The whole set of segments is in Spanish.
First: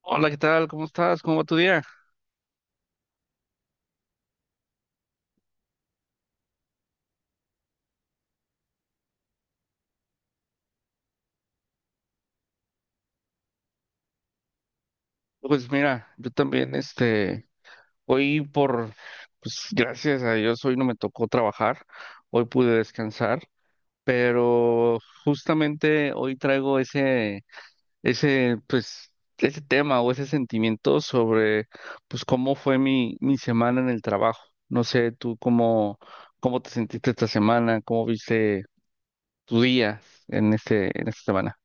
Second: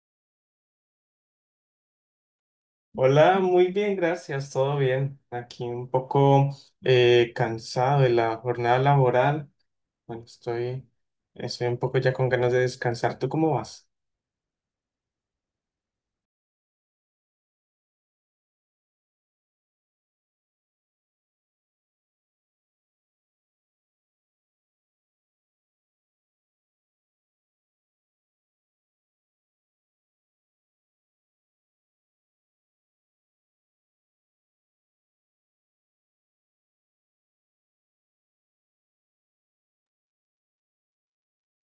Hola, ¿qué tal? ¿Cómo estás? ¿Cómo va tu día? Hola, muy bien, gracias, todo bien. Aquí un poco cansado de la jornada laboral. Bueno, estoy un poco ya con ganas de descansar. ¿Tú cómo vas? Pues mira, yo también, hoy por, pues gracias a Dios, hoy no me tocó trabajar, hoy pude descansar, pero justamente hoy traigo ese, ese tema o ese sentimiento sobre, pues, cómo fue mi semana en el trabajo. No sé, cómo te sentiste esta semana, cómo viste tu día en esta semana.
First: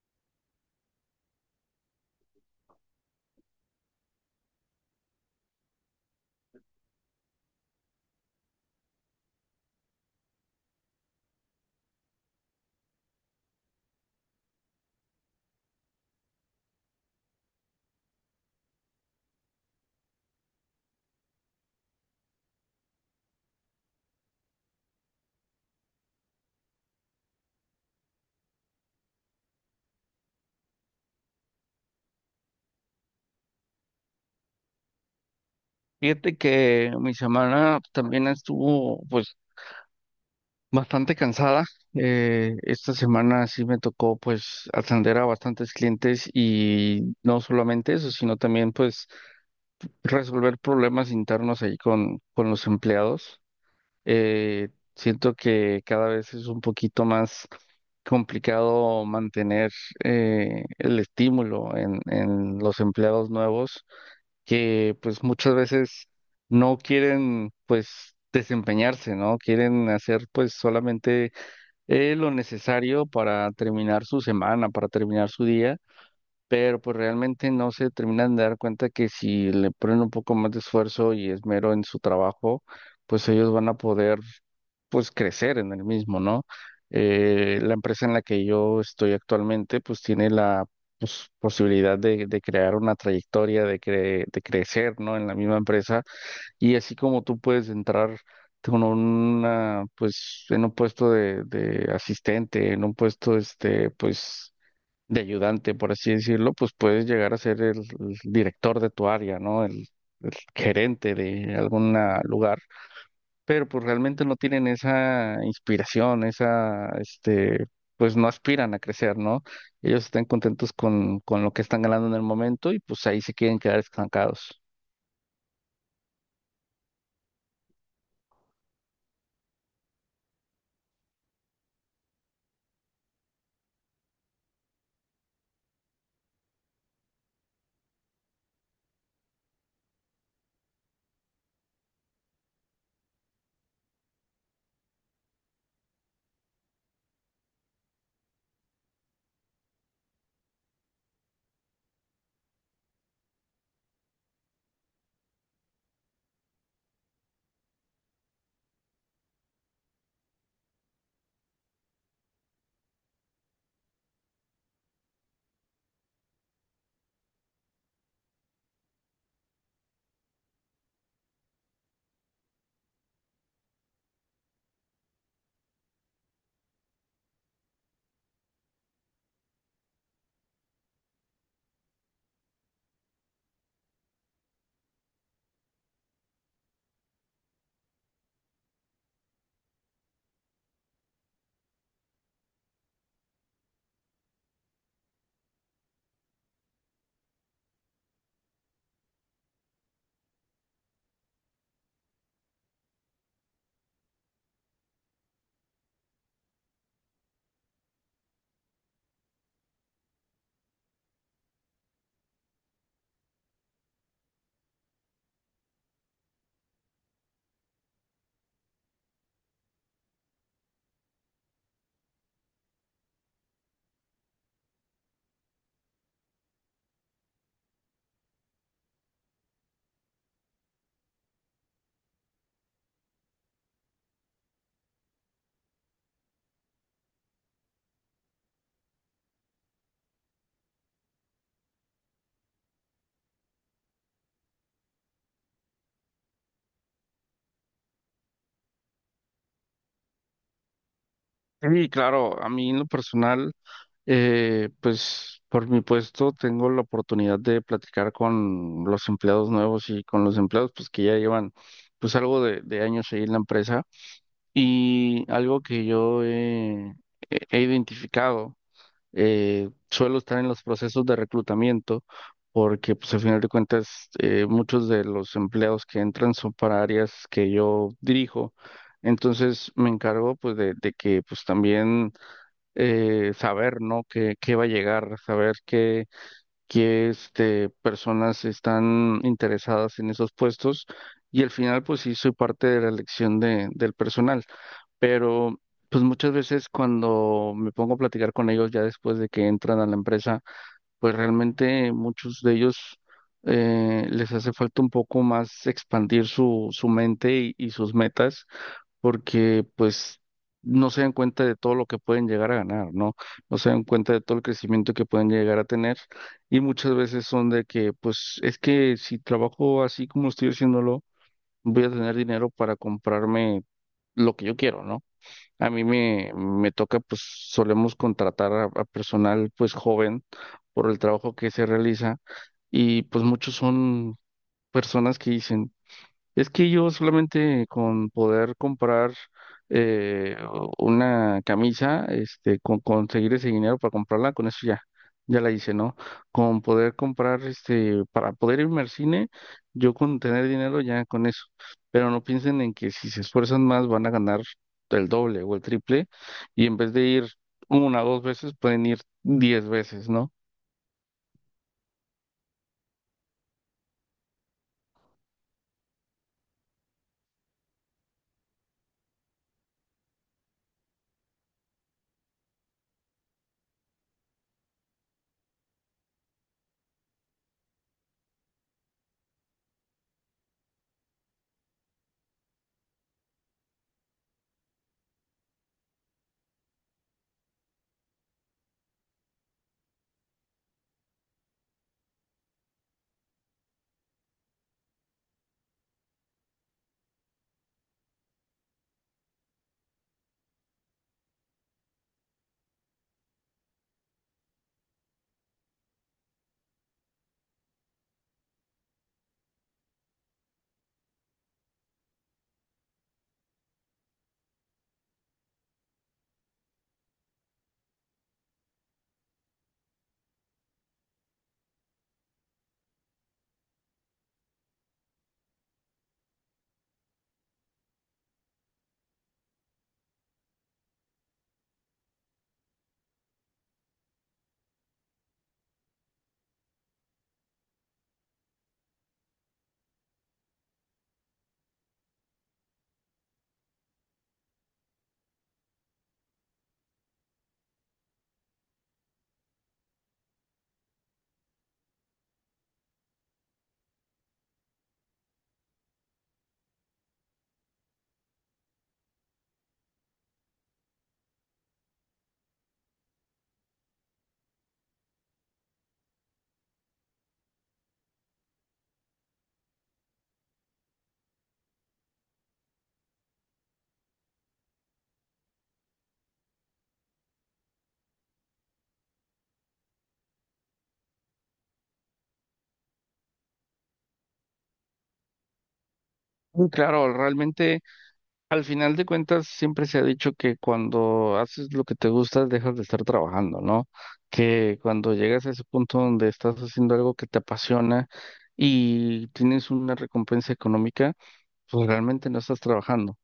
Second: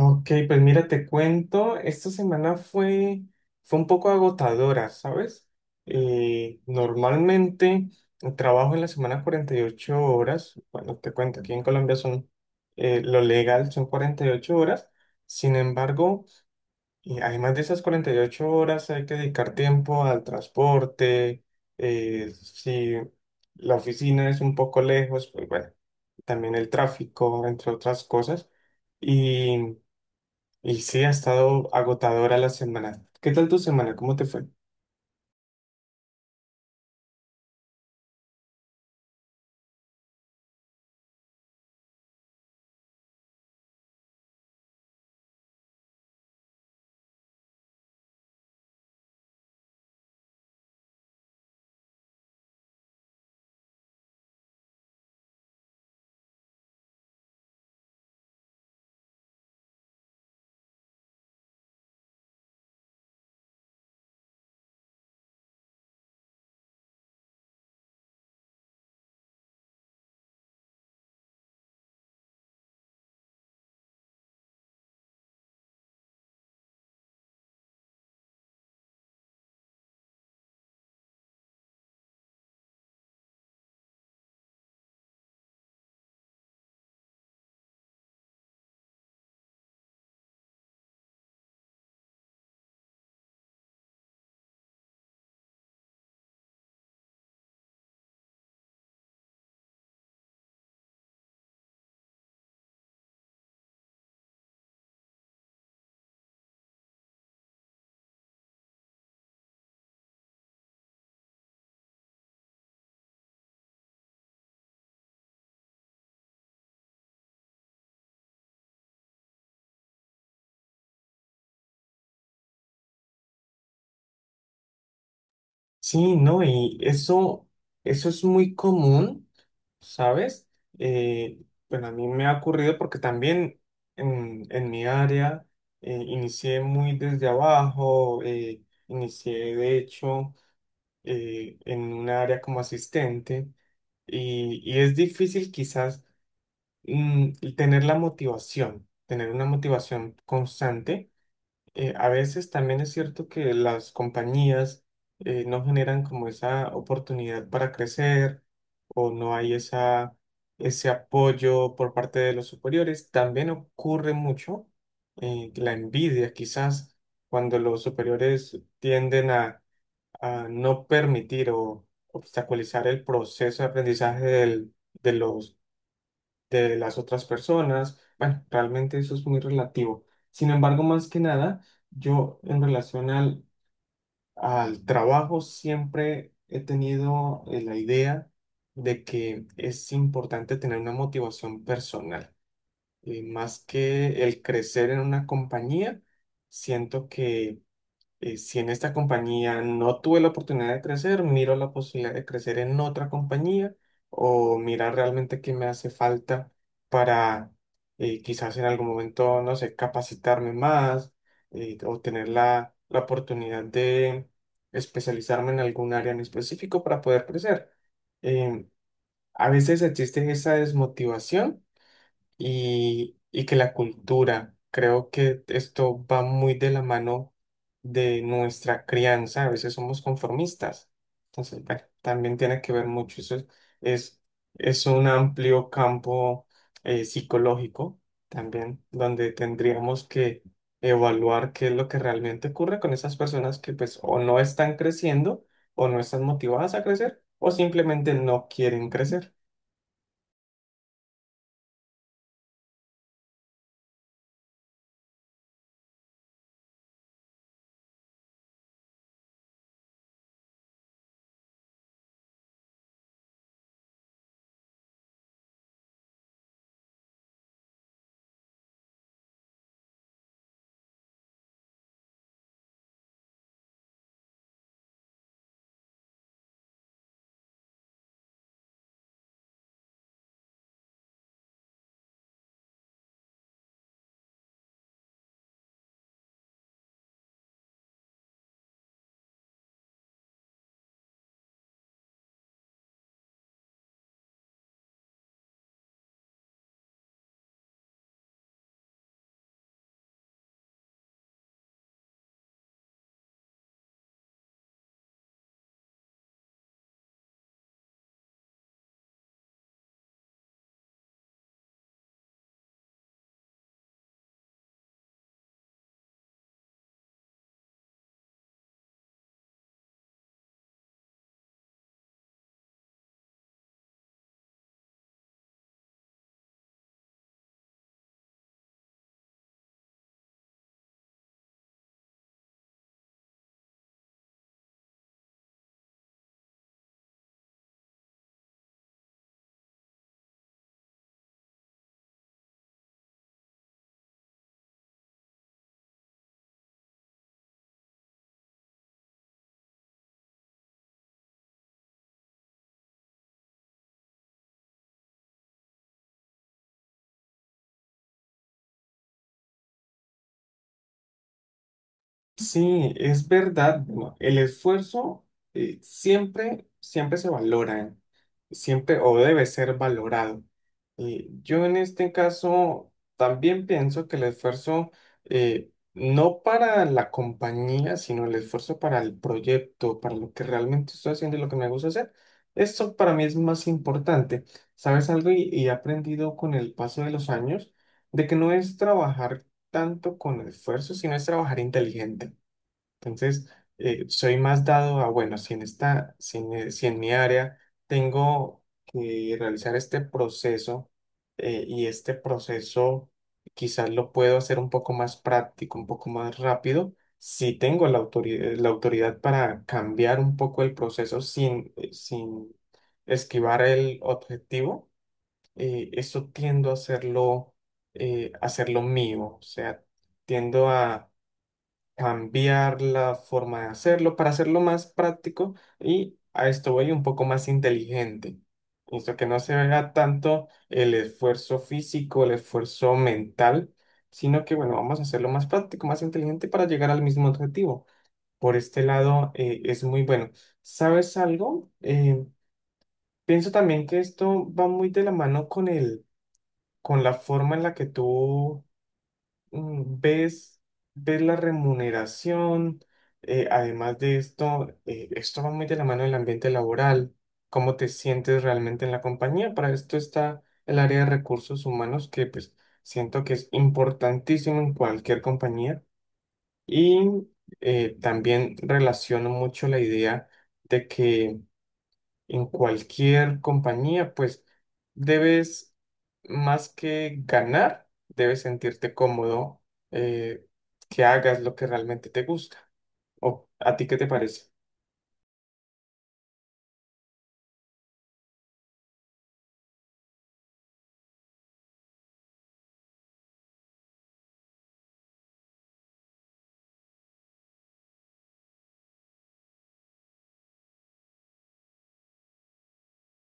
Ok, pues mira, te cuento, fue un poco agotadora, ¿sabes? Normalmente trabajo en la semana 48 horas. Bueno, te cuento, aquí en Colombia son, lo legal son 48 horas. Sin embargo, y además de esas 48 horas hay que dedicar tiempo al transporte, si la oficina es un poco lejos, pues bueno, también el tráfico, entre otras cosas. Y, y sí, ha estado agotadora la semana. ¿Qué tal tu semana? ¿Cómo te fue? Fíjate que mi semana también estuvo pues bastante cansada. Esta semana sí me tocó pues atender a bastantes clientes y no solamente eso, sino también pues resolver problemas internos ahí con los empleados. Eh, Siento que cada vez es un poquito más complicado mantener el estímulo en los empleados nuevos que pues muchas veces no quieren pues desempeñarse, ¿no? Quieren hacer pues solamente lo necesario para terminar su semana, para terminar su día, pero pues realmente no se terminan de dar cuenta que si le ponen un poco más de esfuerzo y esmero en su trabajo, pues ellos van a poder pues crecer en el mismo, ¿no? La empresa en la que yo estoy actualmente pues tiene la, pues, posibilidad de crear una trayectoria, de crecer, ¿no? En la misma empresa, y así como tú puedes entrar con una pues en un puesto de asistente, en un puesto este pues de ayudante, por así decirlo, pues puedes llegar a ser el director de tu área, ¿no? El gerente de algún lugar, pero pues realmente no tienen esa inspiración, pues no aspiran a crecer, ¿no? Ellos están contentos con lo que están ganando en el momento y pues ahí se quieren quedar estancados. Sí, no, y eso es muy común. ¿Sabes? Eh, bueno, a mí me ha ocurrido porque también en mi área inicié muy desde abajo, inicié de hecho en un área como asistente y es difícil quizás tener la motivación, tener una motivación constante a veces también es cierto que las compañías no generan como esa oportunidad para crecer o no hay ese apoyo por parte de los superiores. También ocurre mucho la envidia, quizás cuando los superiores tienden a no permitir o obstaculizar el proceso de aprendizaje de los de las otras personas. Bueno, realmente eso es muy relativo. Sin embargo, más que nada, yo en relación al trabajo siempre he tenido la idea de que es importante tener una motivación personal. Más que el crecer en una compañía, siento que si en esta compañía no tuve la oportunidad de crecer, miro la posibilidad de crecer en otra compañía o mirar realmente qué me hace falta para quizás en algún momento, no sé, capacitarme más o tener la oportunidad de especializarme en algún área en específico para poder crecer. Em, a veces existe esa desmotivación y que la cultura. Creo que esto va muy de la mano de nuestra crianza. A veces somos conformistas. Entonces, bueno, también tiene que ver mucho. Es, es un amplio campo psicológico también, donde tendríamos que evaluar qué es lo que realmente ocurre con esas personas que pues o no están creciendo o no están motivadas a crecer o simplemente no quieren crecer. Sí, claro, a mí en lo personal. Pues por mi puesto tengo la oportunidad de platicar con los empleados nuevos y con los empleados pues que ya llevan pues algo de años ahí en la empresa, y algo que yo he identificado, suelo estar en los procesos de reclutamiento porque pues al final de cuentas muchos de los empleados que entran son para áreas que yo dirijo. Entonces me encargo pues de que pues también saber, ¿no? Qué va a llegar, saber qué personas están interesadas en esos puestos. Y al final, pues sí, soy parte de la elección del personal. Pero pues muchas veces cuando me pongo a platicar con ellos ya después de que entran a la empresa, pues realmente muchos de ellos, les hace falta un poco más expandir su mente y sus metas, porque pues no se dan cuenta de todo lo que pueden llegar a ganar, ¿no? No se dan cuenta de todo el crecimiento que pueden llegar a tener, y muchas veces son de que pues es que si trabajo así como estoy haciéndolo, voy a tener dinero para comprarme lo que yo quiero, ¿no? A me toca, pues solemos contratar a personal pues joven por el trabajo que se realiza, y pues muchos son personas que dicen, es que yo solamente con poder comprar una camisa, este, con conseguir ese dinero para comprarla, con eso ya, ya la hice, ¿no? Con poder comprar, este, para poder irme al cine, yo con tener dinero ya con eso. Pero no piensen en que si se esfuerzan más van a ganar el doble o el triple, y en vez de ir una o dos veces pueden ir diez veces, ¿no? Sí, es verdad. Bueno, el esfuerzo siempre se valora, siempre o debe ser valorado. Y yo en este caso también pienso que el esfuerzo no para la compañía, sino el esfuerzo para el proyecto, para lo que realmente estoy haciendo y lo que me gusta hacer, esto para mí es más importante. ¿Sabes algo? Y he aprendido con el paso de los años de que no es trabajar tanto con esfuerzo, sino es trabajar inteligente. Entonces, soy más dado a, bueno, si en esta, si en, si en mi área tengo que realizar este proceso y este proceso quizás lo puedo hacer un poco más práctico, un poco más rápido, si tengo la autoridad para cambiar un poco el proceso sin esquivar el objetivo, eso tiendo a hacerlo, hacerlo mío, o sea, tiendo a cambiar la forma de hacerlo para hacerlo más práctico y a esto voy un poco más inteligente. Listo, que no se vea tanto el esfuerzo físico, el esfuerzo mental, sino que, bueno, vamos a hacerlo más práctico, más inteligente para llegar al mismo objetivo. Por este lado, es muy bueno. ¿Sabes algo? Pienso también que esto va muy de la mano con la forma en la que tú mm, ves, ves la remuneración, esto va muy de la mano del ambiente laboral, cómo te sientes realmente en la compañía. Para esto está el área de recursos humanos, que pues siento que es importantísimo en cualquier compañía. Y también relaciono mucho la idea de que en cualquier compañía, pues debes más que ganar, debes sentirte cómodo, eh, que hagas lo que realmente te gusta. ¿O a ti qué te parece? Y claro, realmente. Al final de cuentas, siempre se ha dicho que cuando haces lo que te gusta, dejas de estar trabajando, ¿no? Que cuando llegas a ese punto donde estás haciendo algo que te apasiona y tienes una recompensa económica, pues realmente no estás trabajando.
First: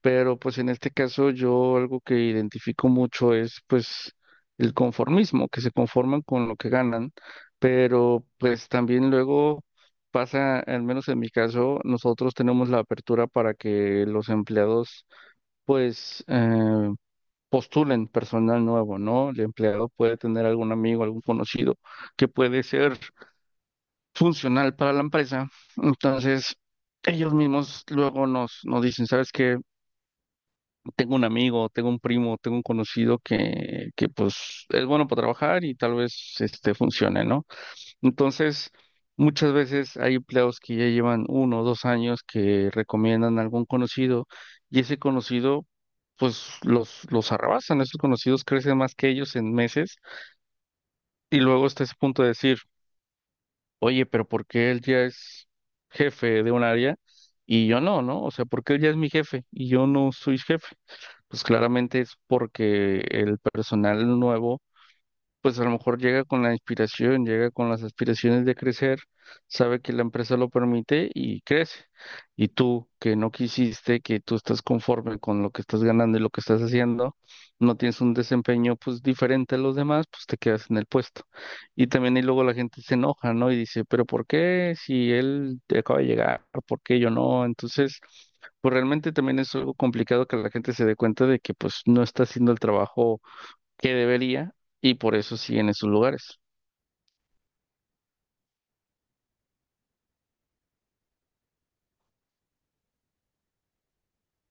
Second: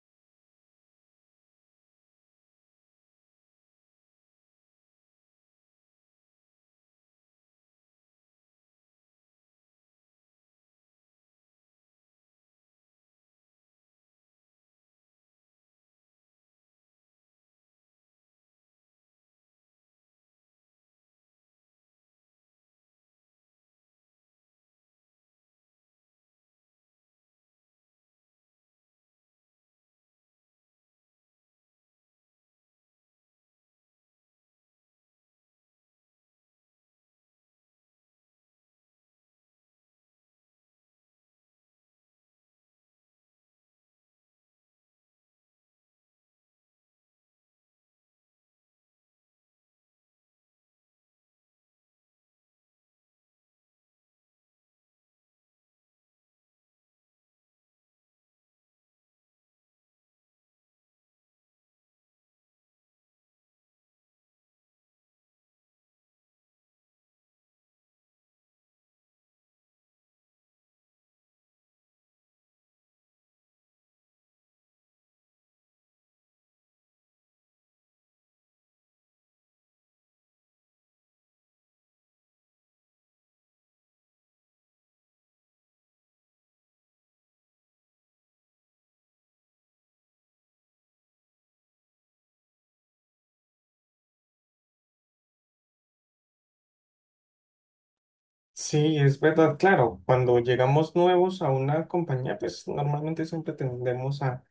Pero pues en este caso yo algo que identifico mucho es pues el conformismo, que se conforman con lo que ganan, pero pues también luego pasa, al menos en mi caso, nosotros tenemos la apertura para que los empleados pues, postulen personal nuevo, ¿no? El empleado puede tener algún amigo, algún conocido que puede ser funcional para la empresa. Entonces, ellos mismos luego nos dicen, ¿sabes qué? Tengo un amigo, tengo un primo, tengo un conocido que pues es bueno para trabajar y tal vez este funcione, ¿no? Entonces, muchas veces hay empleados que ya llevan uno o dos años que recomiendan a algún conocido, y ese conocido, pues los arrabasan, esos conocidos crecen más que ellos en meses, y luego está ese punto de decir, oye, pero ¿por qué él ya es jefe de un área y yo no, ¿no? O sea, ¿por qué él ya es mi jefe y yo no soy jefe? Pues claramente es porque el personal nuevo pues a lo mejor llega con la inspiración, llega con las aspiraciones de crecer, sabe que la empresa lo permite y crece. Y tú, que no quisiste, que tú estás conforme con lo que estás ganando y lo que estás haciendo, no tienes un desempeño pues diferente a los demás, pues te quedas en el puesto. Y también, y luego la gente se enoja, ¿no? Y dice, pero ¿por qué si él acaba de llegar? ¿Por qué yo no? Entonces, pues realmente también es algo complicado que la gente se dé cuenta de que pues no está haciendo el trabajo que debería, y por eso siguen en sus lugares. Sí, es verdad, claro, cuando llegamos nuevos a una compañía, pues normalmente siempre tendemos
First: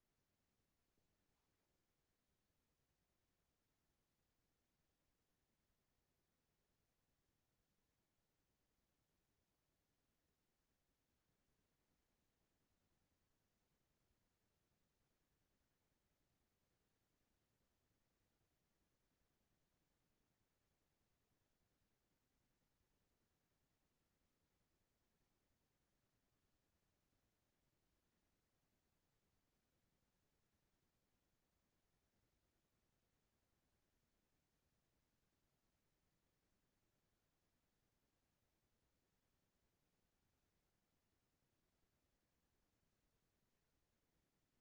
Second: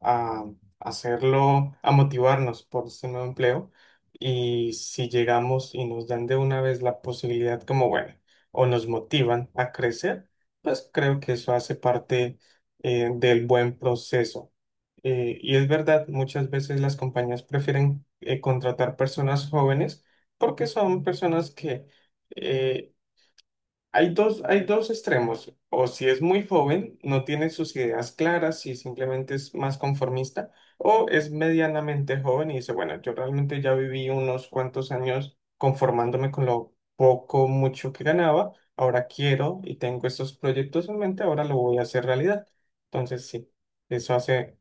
a hacerlo, a motivarnos por ese nuevo empleo. Y si llegamos y nos dan de una vez la posibilidad como, bueno, o nos motivan a crecer, pues creo que eso hace parte del buen proceso. Y es verdad, muchas veces las compañías prefieren contratar personas jóvenes porque son personas que eh, hay dos extremos. O si es muy joven, no tiene sus ideas claras y simplemente es más conformista, o es medianamente joven y dice, bueno, yo realmente ya viví unos cuantos años conformándome con lo poco, mucho que ganaba, ahora quiero y tengo estos proyectos en mente, ahora lo voy a hacer realidad. Entonces, sí, eso hace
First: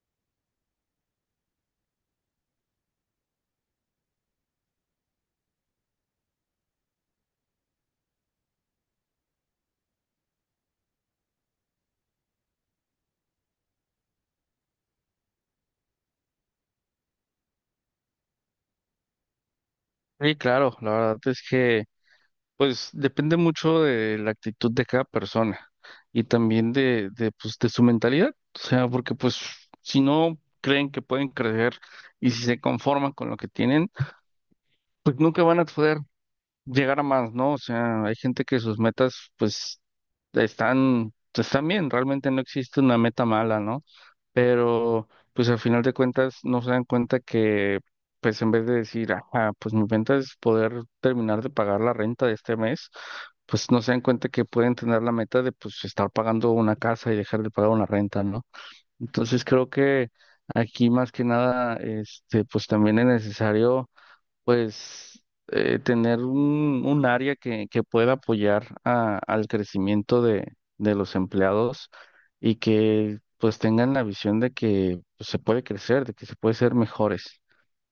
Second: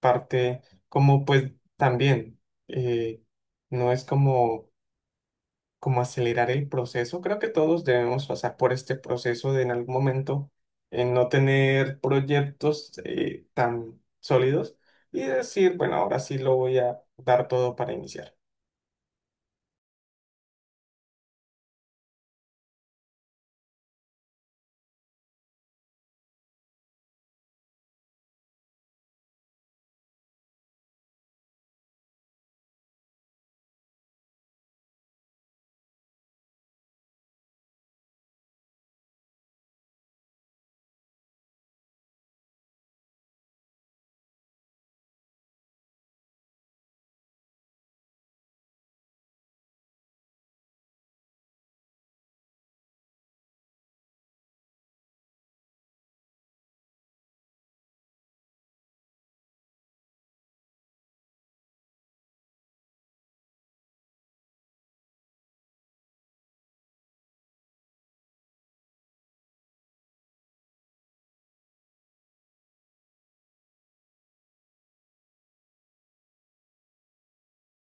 parte como pues también, eh, no es como como acelerar el proceso. Creo que todos debemos pasar por este proceso de en algún momento no tener proyectos tan sólidos y decir, bueno, ahora sí lo voy a dar todo para iniciar. Sí, claro, la verdad es que pues depende mucho de la actitud de cada persona, y también pues, de su mentalidad. O sea, porque pues si no creen que pueden crecer y si se conforman con lo que tienen, pues nunca van a poder llegar a más, ¿no? O sea, hay gente que sus metas, pues, están bien, realmente no existe una meta mala, ¿no? Pero, pues, al final de cuentas, no se dan cuenta que, pues, en vez de decir, ah, pues mi meta es poder terminar de pagar la renta de este mes, pues, no se dan cuenta que pueden tener la meta de, pues, estar pagando una casa y dejar de pagar una renta, ¿no? Entonces, creo que aquí, más que nada, este, pues, también es necesario pues, tener un área que pueda apoyar a- al crecimiento de los empleados, y que pues tengan la visión de que pues, se puede crecer, de que se puede ser mejores.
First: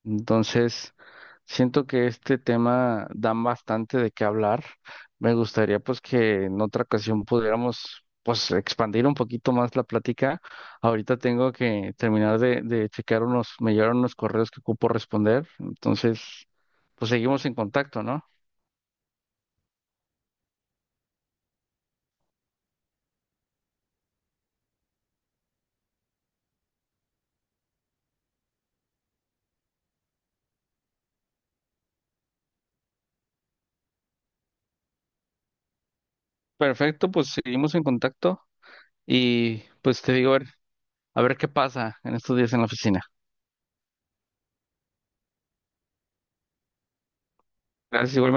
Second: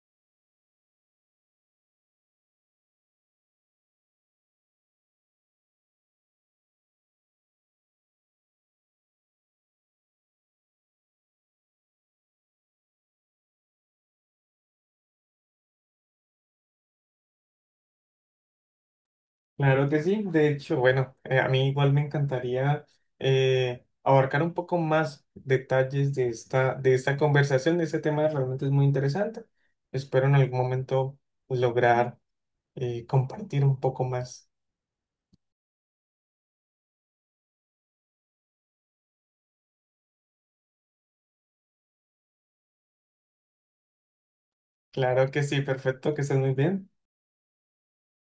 Entonces, siento que este tema da bastante de qué hablar. Me gustaría pues que en otra ocasión pudiéramos pues expandir un poquito más la plática. Ahorita tengo que terminar de checar unos, me llegaron unos correos que ocupo responder. Entonces pues seguimos en contacto, ¿no? Claro que sí, de hecho, bueno, a mí igual me encantaría abarcar un poco más detalles de esta conversación, de este tema realmente es muy interesante. Espero en algún momento lograr compartir un poco más. Perfecto, pues seguimos en contacto y pues te digo, a ver qué pasa en estos días en la oficina. Claro que sí, perfecto, que estés muy bien. Gracias, igual.